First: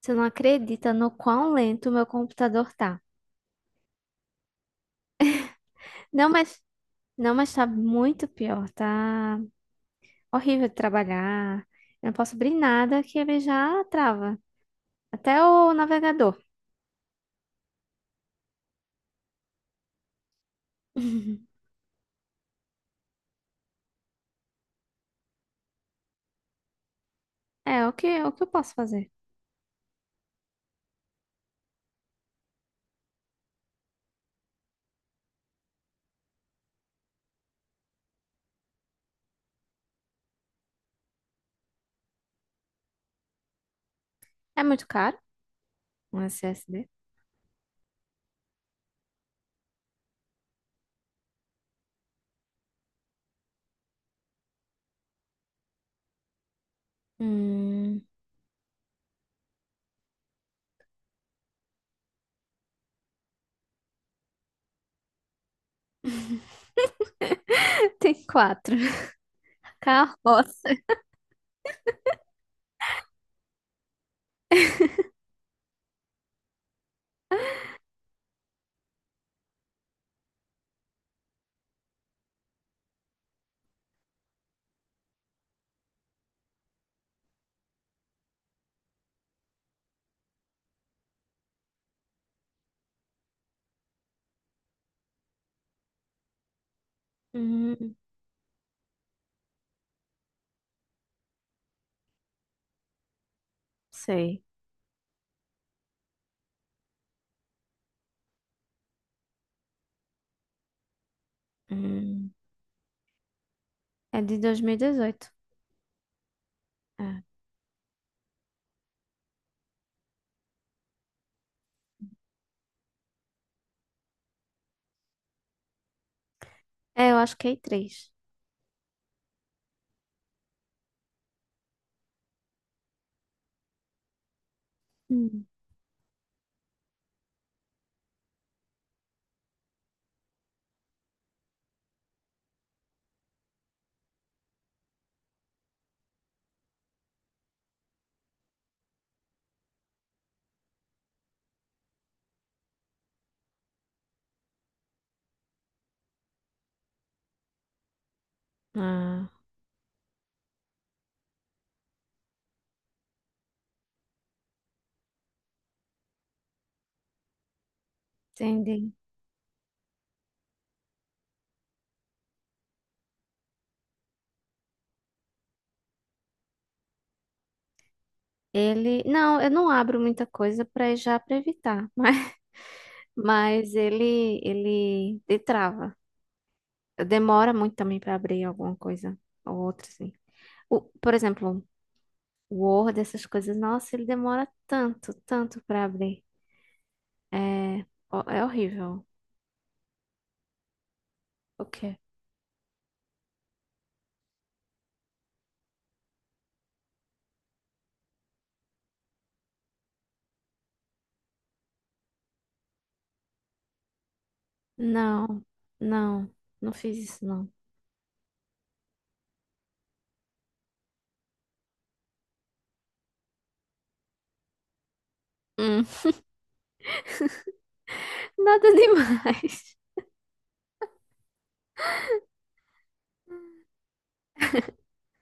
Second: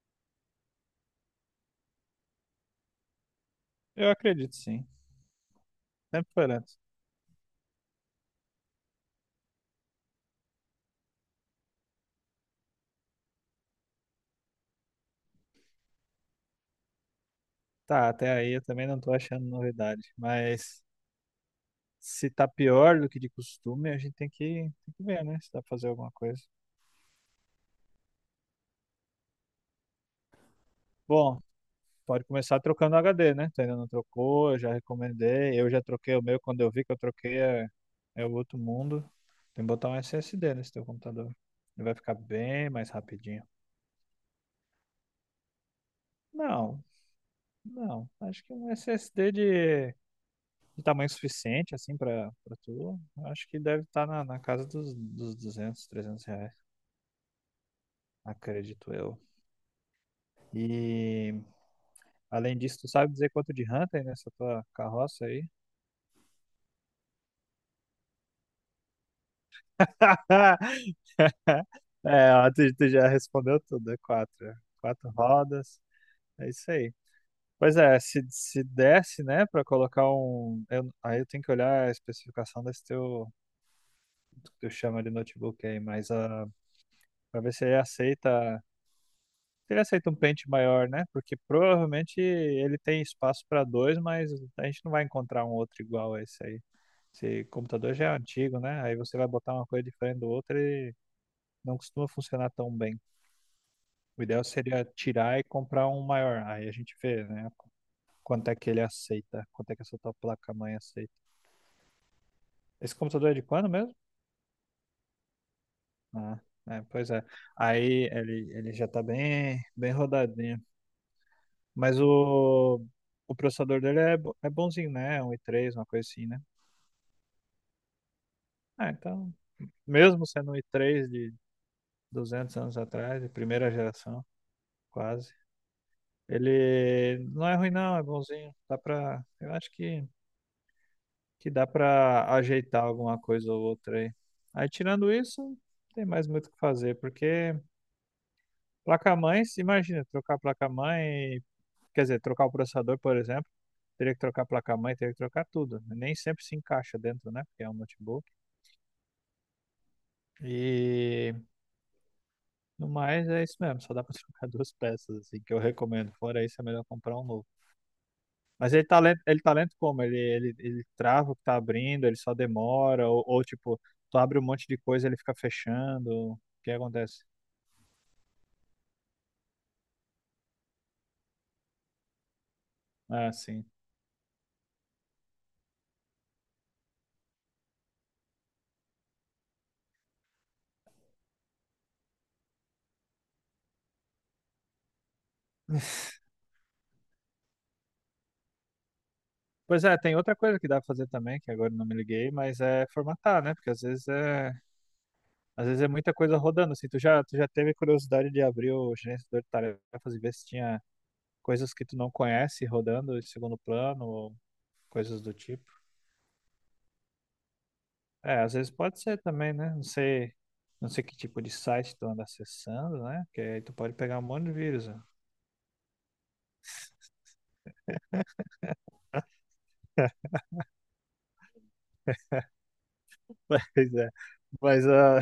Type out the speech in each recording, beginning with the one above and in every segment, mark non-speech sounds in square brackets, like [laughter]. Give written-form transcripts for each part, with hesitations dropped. Você não acredita no quão lento o meu computador tá. Eu acredito sim. Não, Sempre foi mas lento. não, mas tá muito pior. Tá horrível de trabalhar. Eu não posso abrir nada que ele já trava. Até o navegador. Tá, até aí eu também não tô achando novidade. Mas [laughs] se tá pior do que de costume, a gente tem que ver, né? Se dá pra fazer alguma coisa. É, o que eu posso fazer? Bom, pode começar trocando o HD, né? Tu ainda não trocou, eu já recomendei. Eu já troquei o meu quando eu vi que eu troquei é o outro mundo. Tem que botar um SSD nesse teu computador. Ele vai ficar bem mais rapidinho. É muito caro um Não, SSD? não. Acho que um SSD de tamanho suficiente, assim, pra tu, eu acho que deve estar na casa dos 200, R$ 300, Hum, acredito eu. E, além disso, tu sabe dizer quanto de ranta aí nessa tua carroça aí? [laughs] tem quatro. [laughs] Carroça. [laughs] É, ó, tu já respondeu tudo, é quatro. Quatro rodas, é isso aí. Pois é, se desse, né, pra colocar um. Aí eu tenho que olhar a especificação desse teu. Do que tu chama de notebook aí, mas pra ver se ele aceita. Ele aceita um pente maior, né? Porque provavelmente ele tem espaço para dois, mas a gente não vai encontrar um outro igual a esse aí. Esse computador Hum, já é antigo, né? Aí você vai botar uma coisa diferente do outro e não costuma funcionar tão bem. O sei. ideal seria tirar e comprar um maior. Aí a gente vê, né? Quanto é que ele aceita, quanto é que essa tua placa-mãe aceita. Hum, Esse computador é de quando mesmo? é de 2018. Ah, é, É, pois é. Aí ele já tá bem, bem rodadinho. Mas o processador dele é bonzinho, né? É um i3, uma coisa assim, né? é, eu acho que é i3. Ah, então, mesmo sendo um i3 de 200 anos atrás, de primeira geração, quase, Hum. ele não é ruim, não, é bonzinho. Dá pra, eu acho que dá pra ajeitar alguma coisa ou outra aí. Aí, tirando isso, não tem mais muito o que fazer, porque placa-mãe, se imagina, trocar placa-mãe. Quer dizer, trocar o processador, por exemplo, teria que trocar a placa-mãe, teria que trocar tudo. Nem sempre se encaixa dentro, né? Porque é um notebook. Ah, E no mais é isso mesmo, só dá pra [laughs] trocar duas peças, assim, que eu recomendo. Fora isso, é melhor comprar um novo. Mas entendi. Ele tá lento como? Ele trava o que tá abrindo, ele só demora, ou tipo, tu abre um monte de coisa e ele fica fechando. O que acontece? Não, eu não abro muita coisa para já para evitar, [laughs] Ah, sim. mas ele trava. Demora muito também para abrir alguma coisa ou outra, assim. Por exemplo, o Word, essas coisas, nossa, ele demora tanto, tanto para abrir. É, é horrível. Pois é, tem outra coisa que dá pra fazer também, que O agora eu não me quê? liguei, mas é formatar, né? Porque às vezes é muita coisa rodando, assim, tu já teve curiosidade de abrir o gerenciador de tarefas e ver se tinha coisas que tu não conhece rodando em segundo plano ou coisas do Não, tipo. não, não fiz isso, não. É, às vezes pode ser também, né? Não sei que tipo de site tu anda acessando, né? Porque aí tu pode pegar um monte de vírus, né? Hum, [laughs] nada demais. [laughs] Mas é. Mas ah,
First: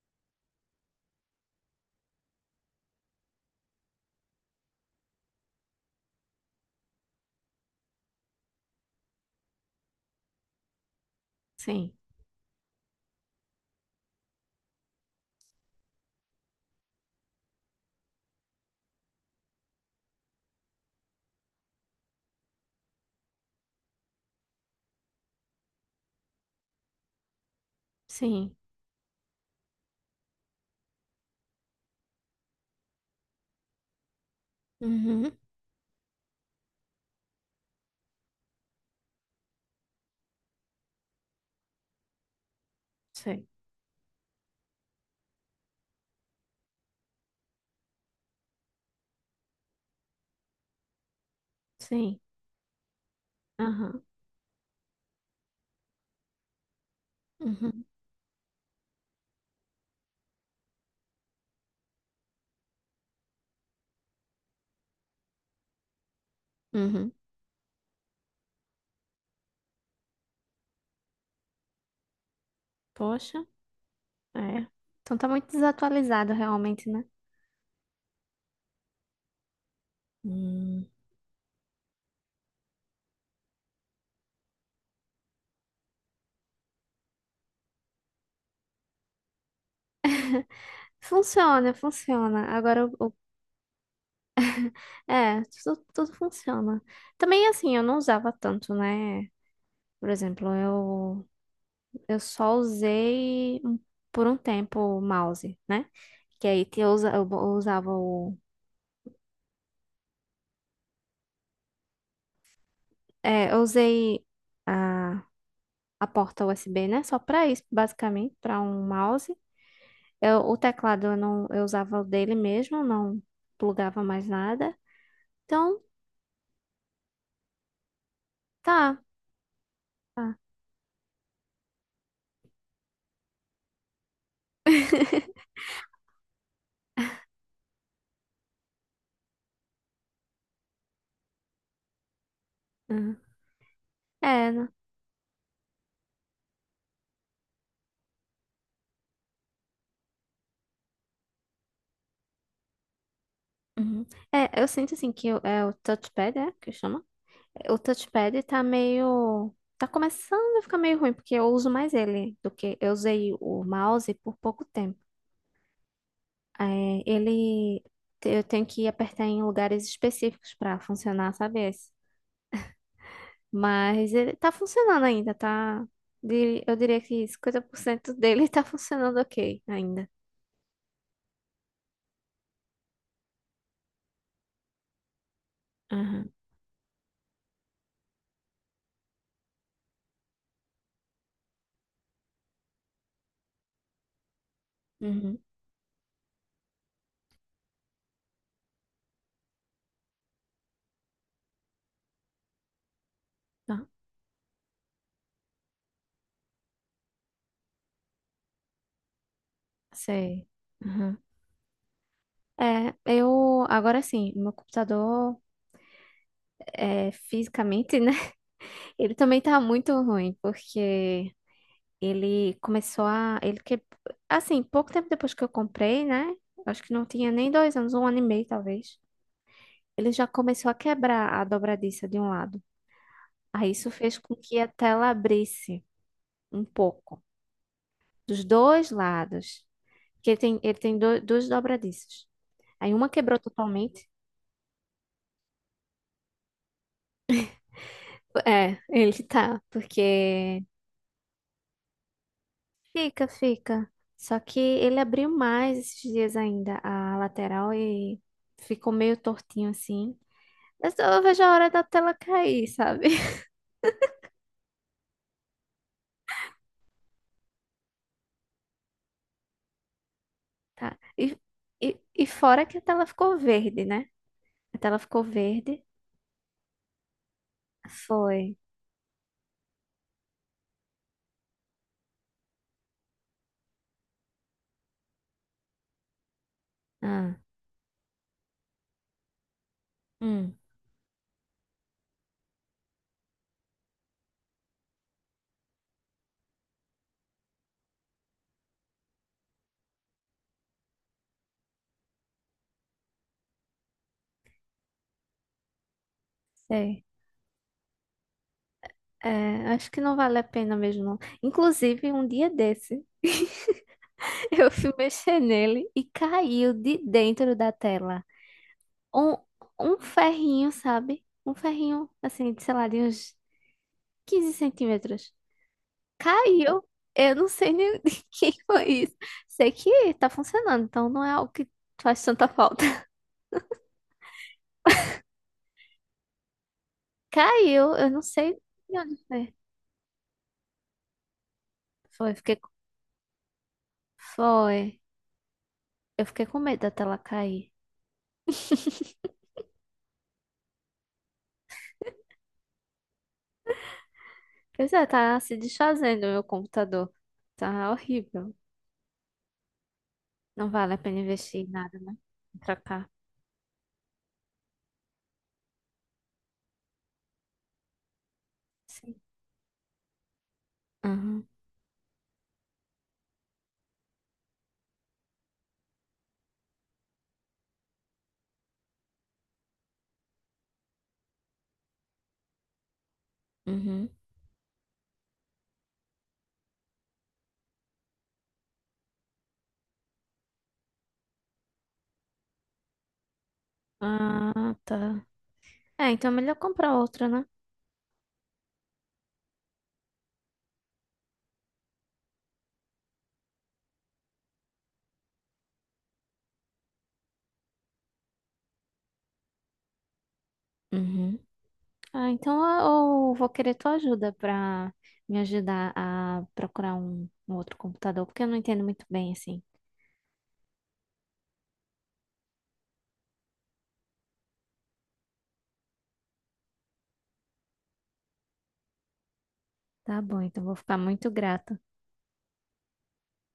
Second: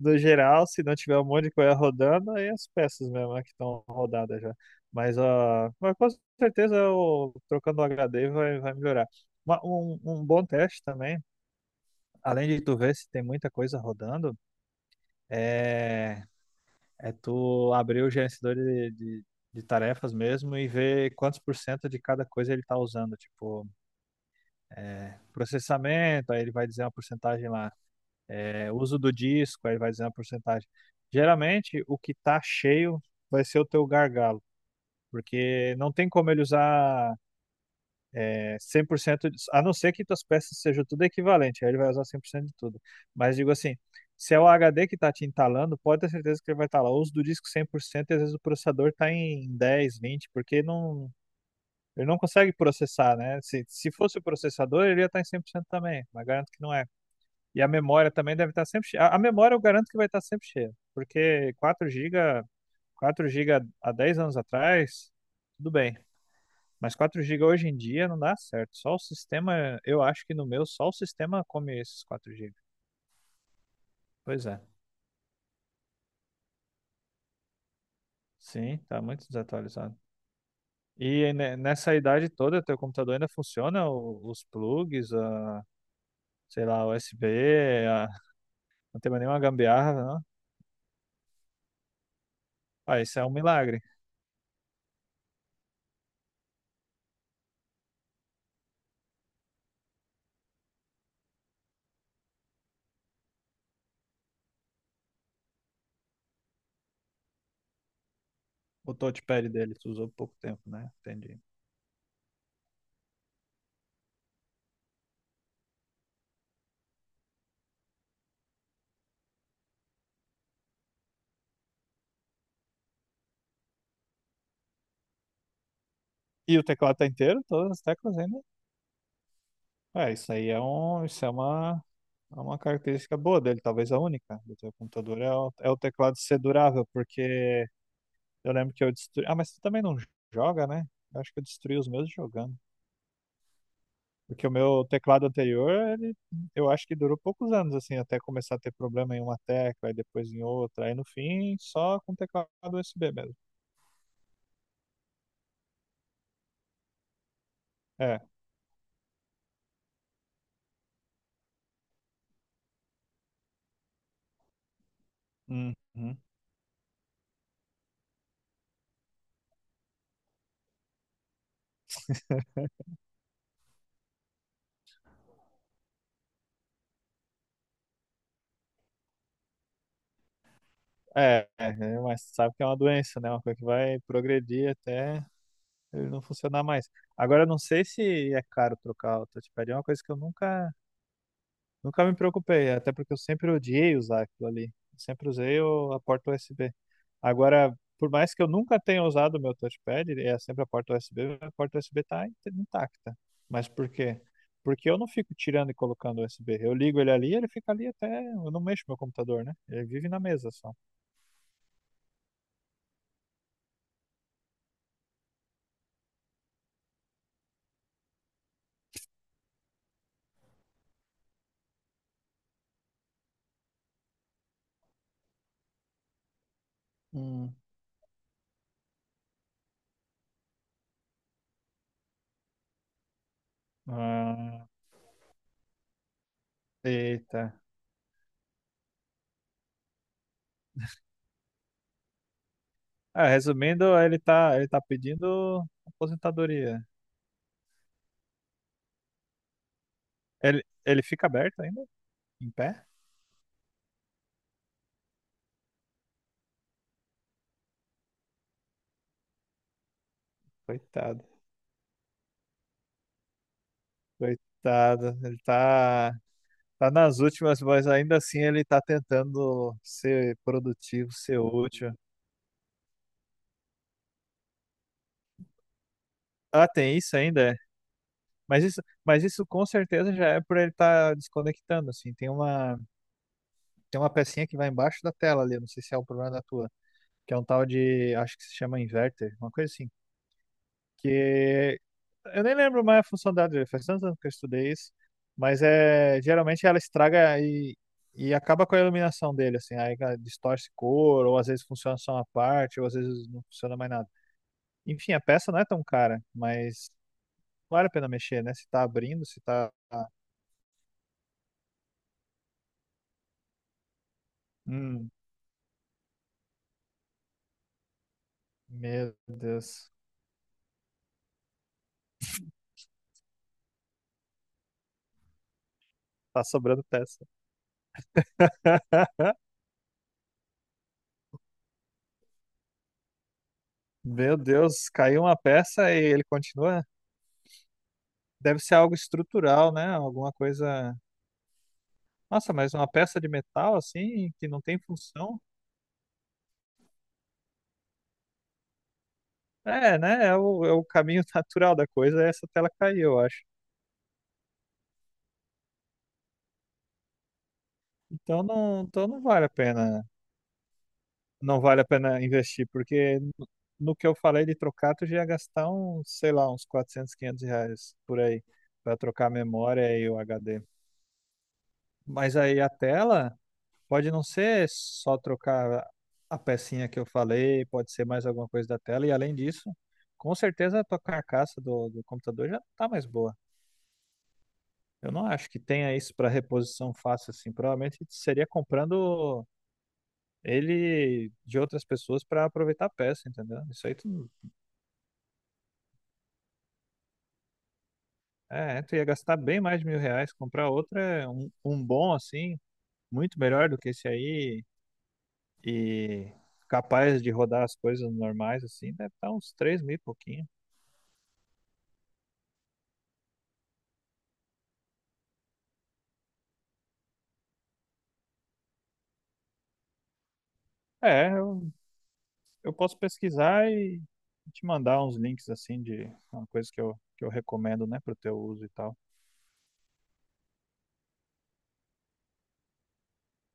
no geral, se não tiver um monte de coisa rodando, aí é as peças mesmo, né, que estão rodadas já. Mas, ah, mas com certeza o trocando o HD vai melhorar. Um bom teste também. Sim, Além de tu ver se tem muita coisa rodando, é, é tu abrir o gerenciador de tarefas mesmo e ver quantos por cento de cada coisa ele está usando. Tipo, processamento, aí ele vai dizer uma porcentagem lá. sim. É, uso do disco, aí ele vai dizer uma porcentagem. Geralmente, o que tá cheio vai ser o teu gargalo, Uhum, porque não tem como ele usar 100%, a não ser que tuas peças sejam tudo equivalente, aí ele vai usar 100% de tudo. Mas sei, digo assim, se é o HD que está te entalando, pode ter certeza que ele vai estar lá. Ou os do disco 100% e às vezes o processador está em 10 20 porque não, ele não sim. consegue processar, né? Se Aham, fosse o processador, ele ia estar em 100% também, mas garanto que não é. E a uhum, memória também deve estar sempre cheia. A memória eu garanto que vai estar sempre cheia, porque 4 gigas 4 gigas há 10 anos atrás, tudo bem. Mas uhum. 4 gigas hoje em dia não dá certo. Só o sistema, eu acho que no meu, só o sistema come esses 4 gigas. Poxa. Pois é. É. Então tá muito desatualizado realmente, né? Sim, tá muito desatualizado. Hum. E nessa idade toda, teu computador ainda funciona? Os plugs, a, sei lá, USB, a, não tem mais nenhuma gambiarra, não? Funciona, funciona. Agora, o, Ah, o- isso é um milagre. é, tudo, tudo funciona. Também, assim, eu não usava tanto, né? Por exemplo, eu só usei por um tempo o mouse, né? Que aí que eu usava o... O touchpad dele, tu usou pouco tempo, né? Entendi. É, eu usei a, a porta USB, né? Só pra isso, basicamente, pra um mouse. Eu, o teclado eu não, eu usava o dele mesmo, não plugava mais nada. Então E o teclado tá inteiro? Todas as teclas ainda? tá, É, isso tá. aí é um, isso é uma É uma característica boa dele, talvez a única do teu computador é o teclado ser durável, porque eu lembro que eu destruí. Ah, mas tu também não joga, né? Eu acho que eu destruí os meus jogando. Uhum. Porque É, o né? meu teclado anterior, ele, eu acho que durou poucos anos, assim, até começar a ter problema em uma tecla, e depois em outra, aí no fim, só com teclado USB mesmo. Uhum. É, eu sinto assim que é o touchpad, é que chama? O É. touchpad tá meio. Tá começando a ficar meio ruim, porque eu uso mais ele do que. Eu usei o mouse por pouco tempo. Uhum. É, ele. Eu tenho que apertar em lugares específicos pra funcionar, sabe? Esse? Mas ele tá funcionando ainda, tá? Eu diria que 50% dele [laughs] tá funcionando ok ainda. É, é, é, mas sabe que é uma doença, né? Uma coisa que vai progredir até ele não Aham. funcionar mais. Agora, eu não sei se é caro trocar o touchpad, é uma coisa que eu nunca me preocupei, até porque eu sempre odiei usar aquilo ali. Sempre Uhum. usei a porta USB. Agora, por mais que eu nunca tenha usado o meu touchpad, é sempre a porta USB, a porta USB está intacta. Mas Tá, por quê? Porque eu não fico tirando e colocando o USB. Eu ligo ele ali, ele fica ali até. Eu não mexo meu computador, né? Ele vive na sei. mesa só. É, eu agora sim, meu computador é, fisicamente, né? [laughs] Ele também tá muito ruim, porque ele começou a. Ele que, assim, pouco tempo depois que eu comprei, né? Acho que não tinha nem Hum. dois anos, um ano e meio talvez. Ele já começou a quebrar a dobradiça de um lado. Aí isso fez com que a Ah, tela abrisse um pouco, eita. dos dois lados. Porque ele tem duas dobradiças. Aí uma Ah, quebrou resumindo, totalmente. ele tá pedindo aposentadoria. É, [laughs] ele tá, porque Ele fica aberto ainda? Em pé? fica, fica. Só que ele abriu mais esses dias ainda a lateral e ficou meio tortinho assim. Mas eu só Coitado. vejo a hora da tela cair, sabe? [laughs] Coitado, ele tá nas últimas, mas ainda assim ele tá tentando ser produtivo, E, ser útil. e, e fora que a tela ficou verde, né? A tela ficou verde. Ah, tem isso ainda, é. Foi. Mas isso com certeza já é por ele estar desconectando, assim. Tem uma pecinha que vai embaixo da tela ali, eu não sei se é o problema da tua, que Ah, é um tal de, acho que se chama inverter, uma coisa assim. hum, Que Eu nem lembro mais a função da Adria, faz tantos anos que eu estudei isso, mas é, geralmente ela estraga e acaba com a iluminação dele, assim, aí ela distorce cor, ou às vezes funciona só uma parte, ou às vezes não funciona mais nada. Enfim, a peça não é tão cara, mas sei. vale a pena mexer, né? Se tá abrindo, se É, tá. acho que não vale a pena mesmo, não. Inclusive, um dia desse, [laughs] eu fui Hum, mexer nele e caiu de dentro da tela. meu Um, Deus, Um ferrinho, sabe? Um ferrinho, assim, de, sei lá, de uns 15 cm. tá sobrando Caiu. peça. Eu não sei nem [laughs] de quem foi isso. [laughs] Sei que tá funcionando, então não é algo que faz tanta falta. [laughs] Meu Deus, caiu uma peça e ele continua. Caiu. Eu não sei Deve ser algo de onde foi. estrutural, né? Alguma coisa. Foi, Nossa, fiquei, com- mas uma peça de metal assim, que não tem Foi. função. Eu fiquei com medo da tela cair. É, né? É o caminho [laughs] natural da coisa, é essa tela cair, eu acho. Pois é, tá se desfazendo o meu computador. Tá horrível. Então não vale a pena, Não vale a pena não investir em vale a nada, né? pena investir, Pra cá. porque no que eu falei de trocar, tu já ia gastar uns, sei lá, uns 400, 500 reais por aí, para Sim. trocar a memória e o HD. Aham. Mas aí a tela pode não ser só trocar a pecinha que eu falei, pode ser mais alguma coisa da tela, e além disso, com certeza a tua carcaça do computador já não tá mais boa. Uhum. Eu não acho que tenha isso para reposição fácil assim. Provavelmente seria comprando ele de outras pessoas para aproveitar a peça, entendeu? Isso aí tu, Ah, tá. É, então é melhor comprar outra, né? é, tu ia gastar bem mais de 1.000 reais. Comprar outro é um bom assim, muito melhor do que esse aí e capaz de rodar as coisas normais assim. Deve estar uns 3 mil e pouquinho. Uhum. Ah, então eu vou querer tua ajuda para me ajudar a procurar um outro computador, porque eu não entendo muito bem assim. É, eu posso pesquisar e te mandar uns links assim de uma coisa que eu recomendo, né, pro teu uso e tal. Tá bom, então vou ficar muito grata.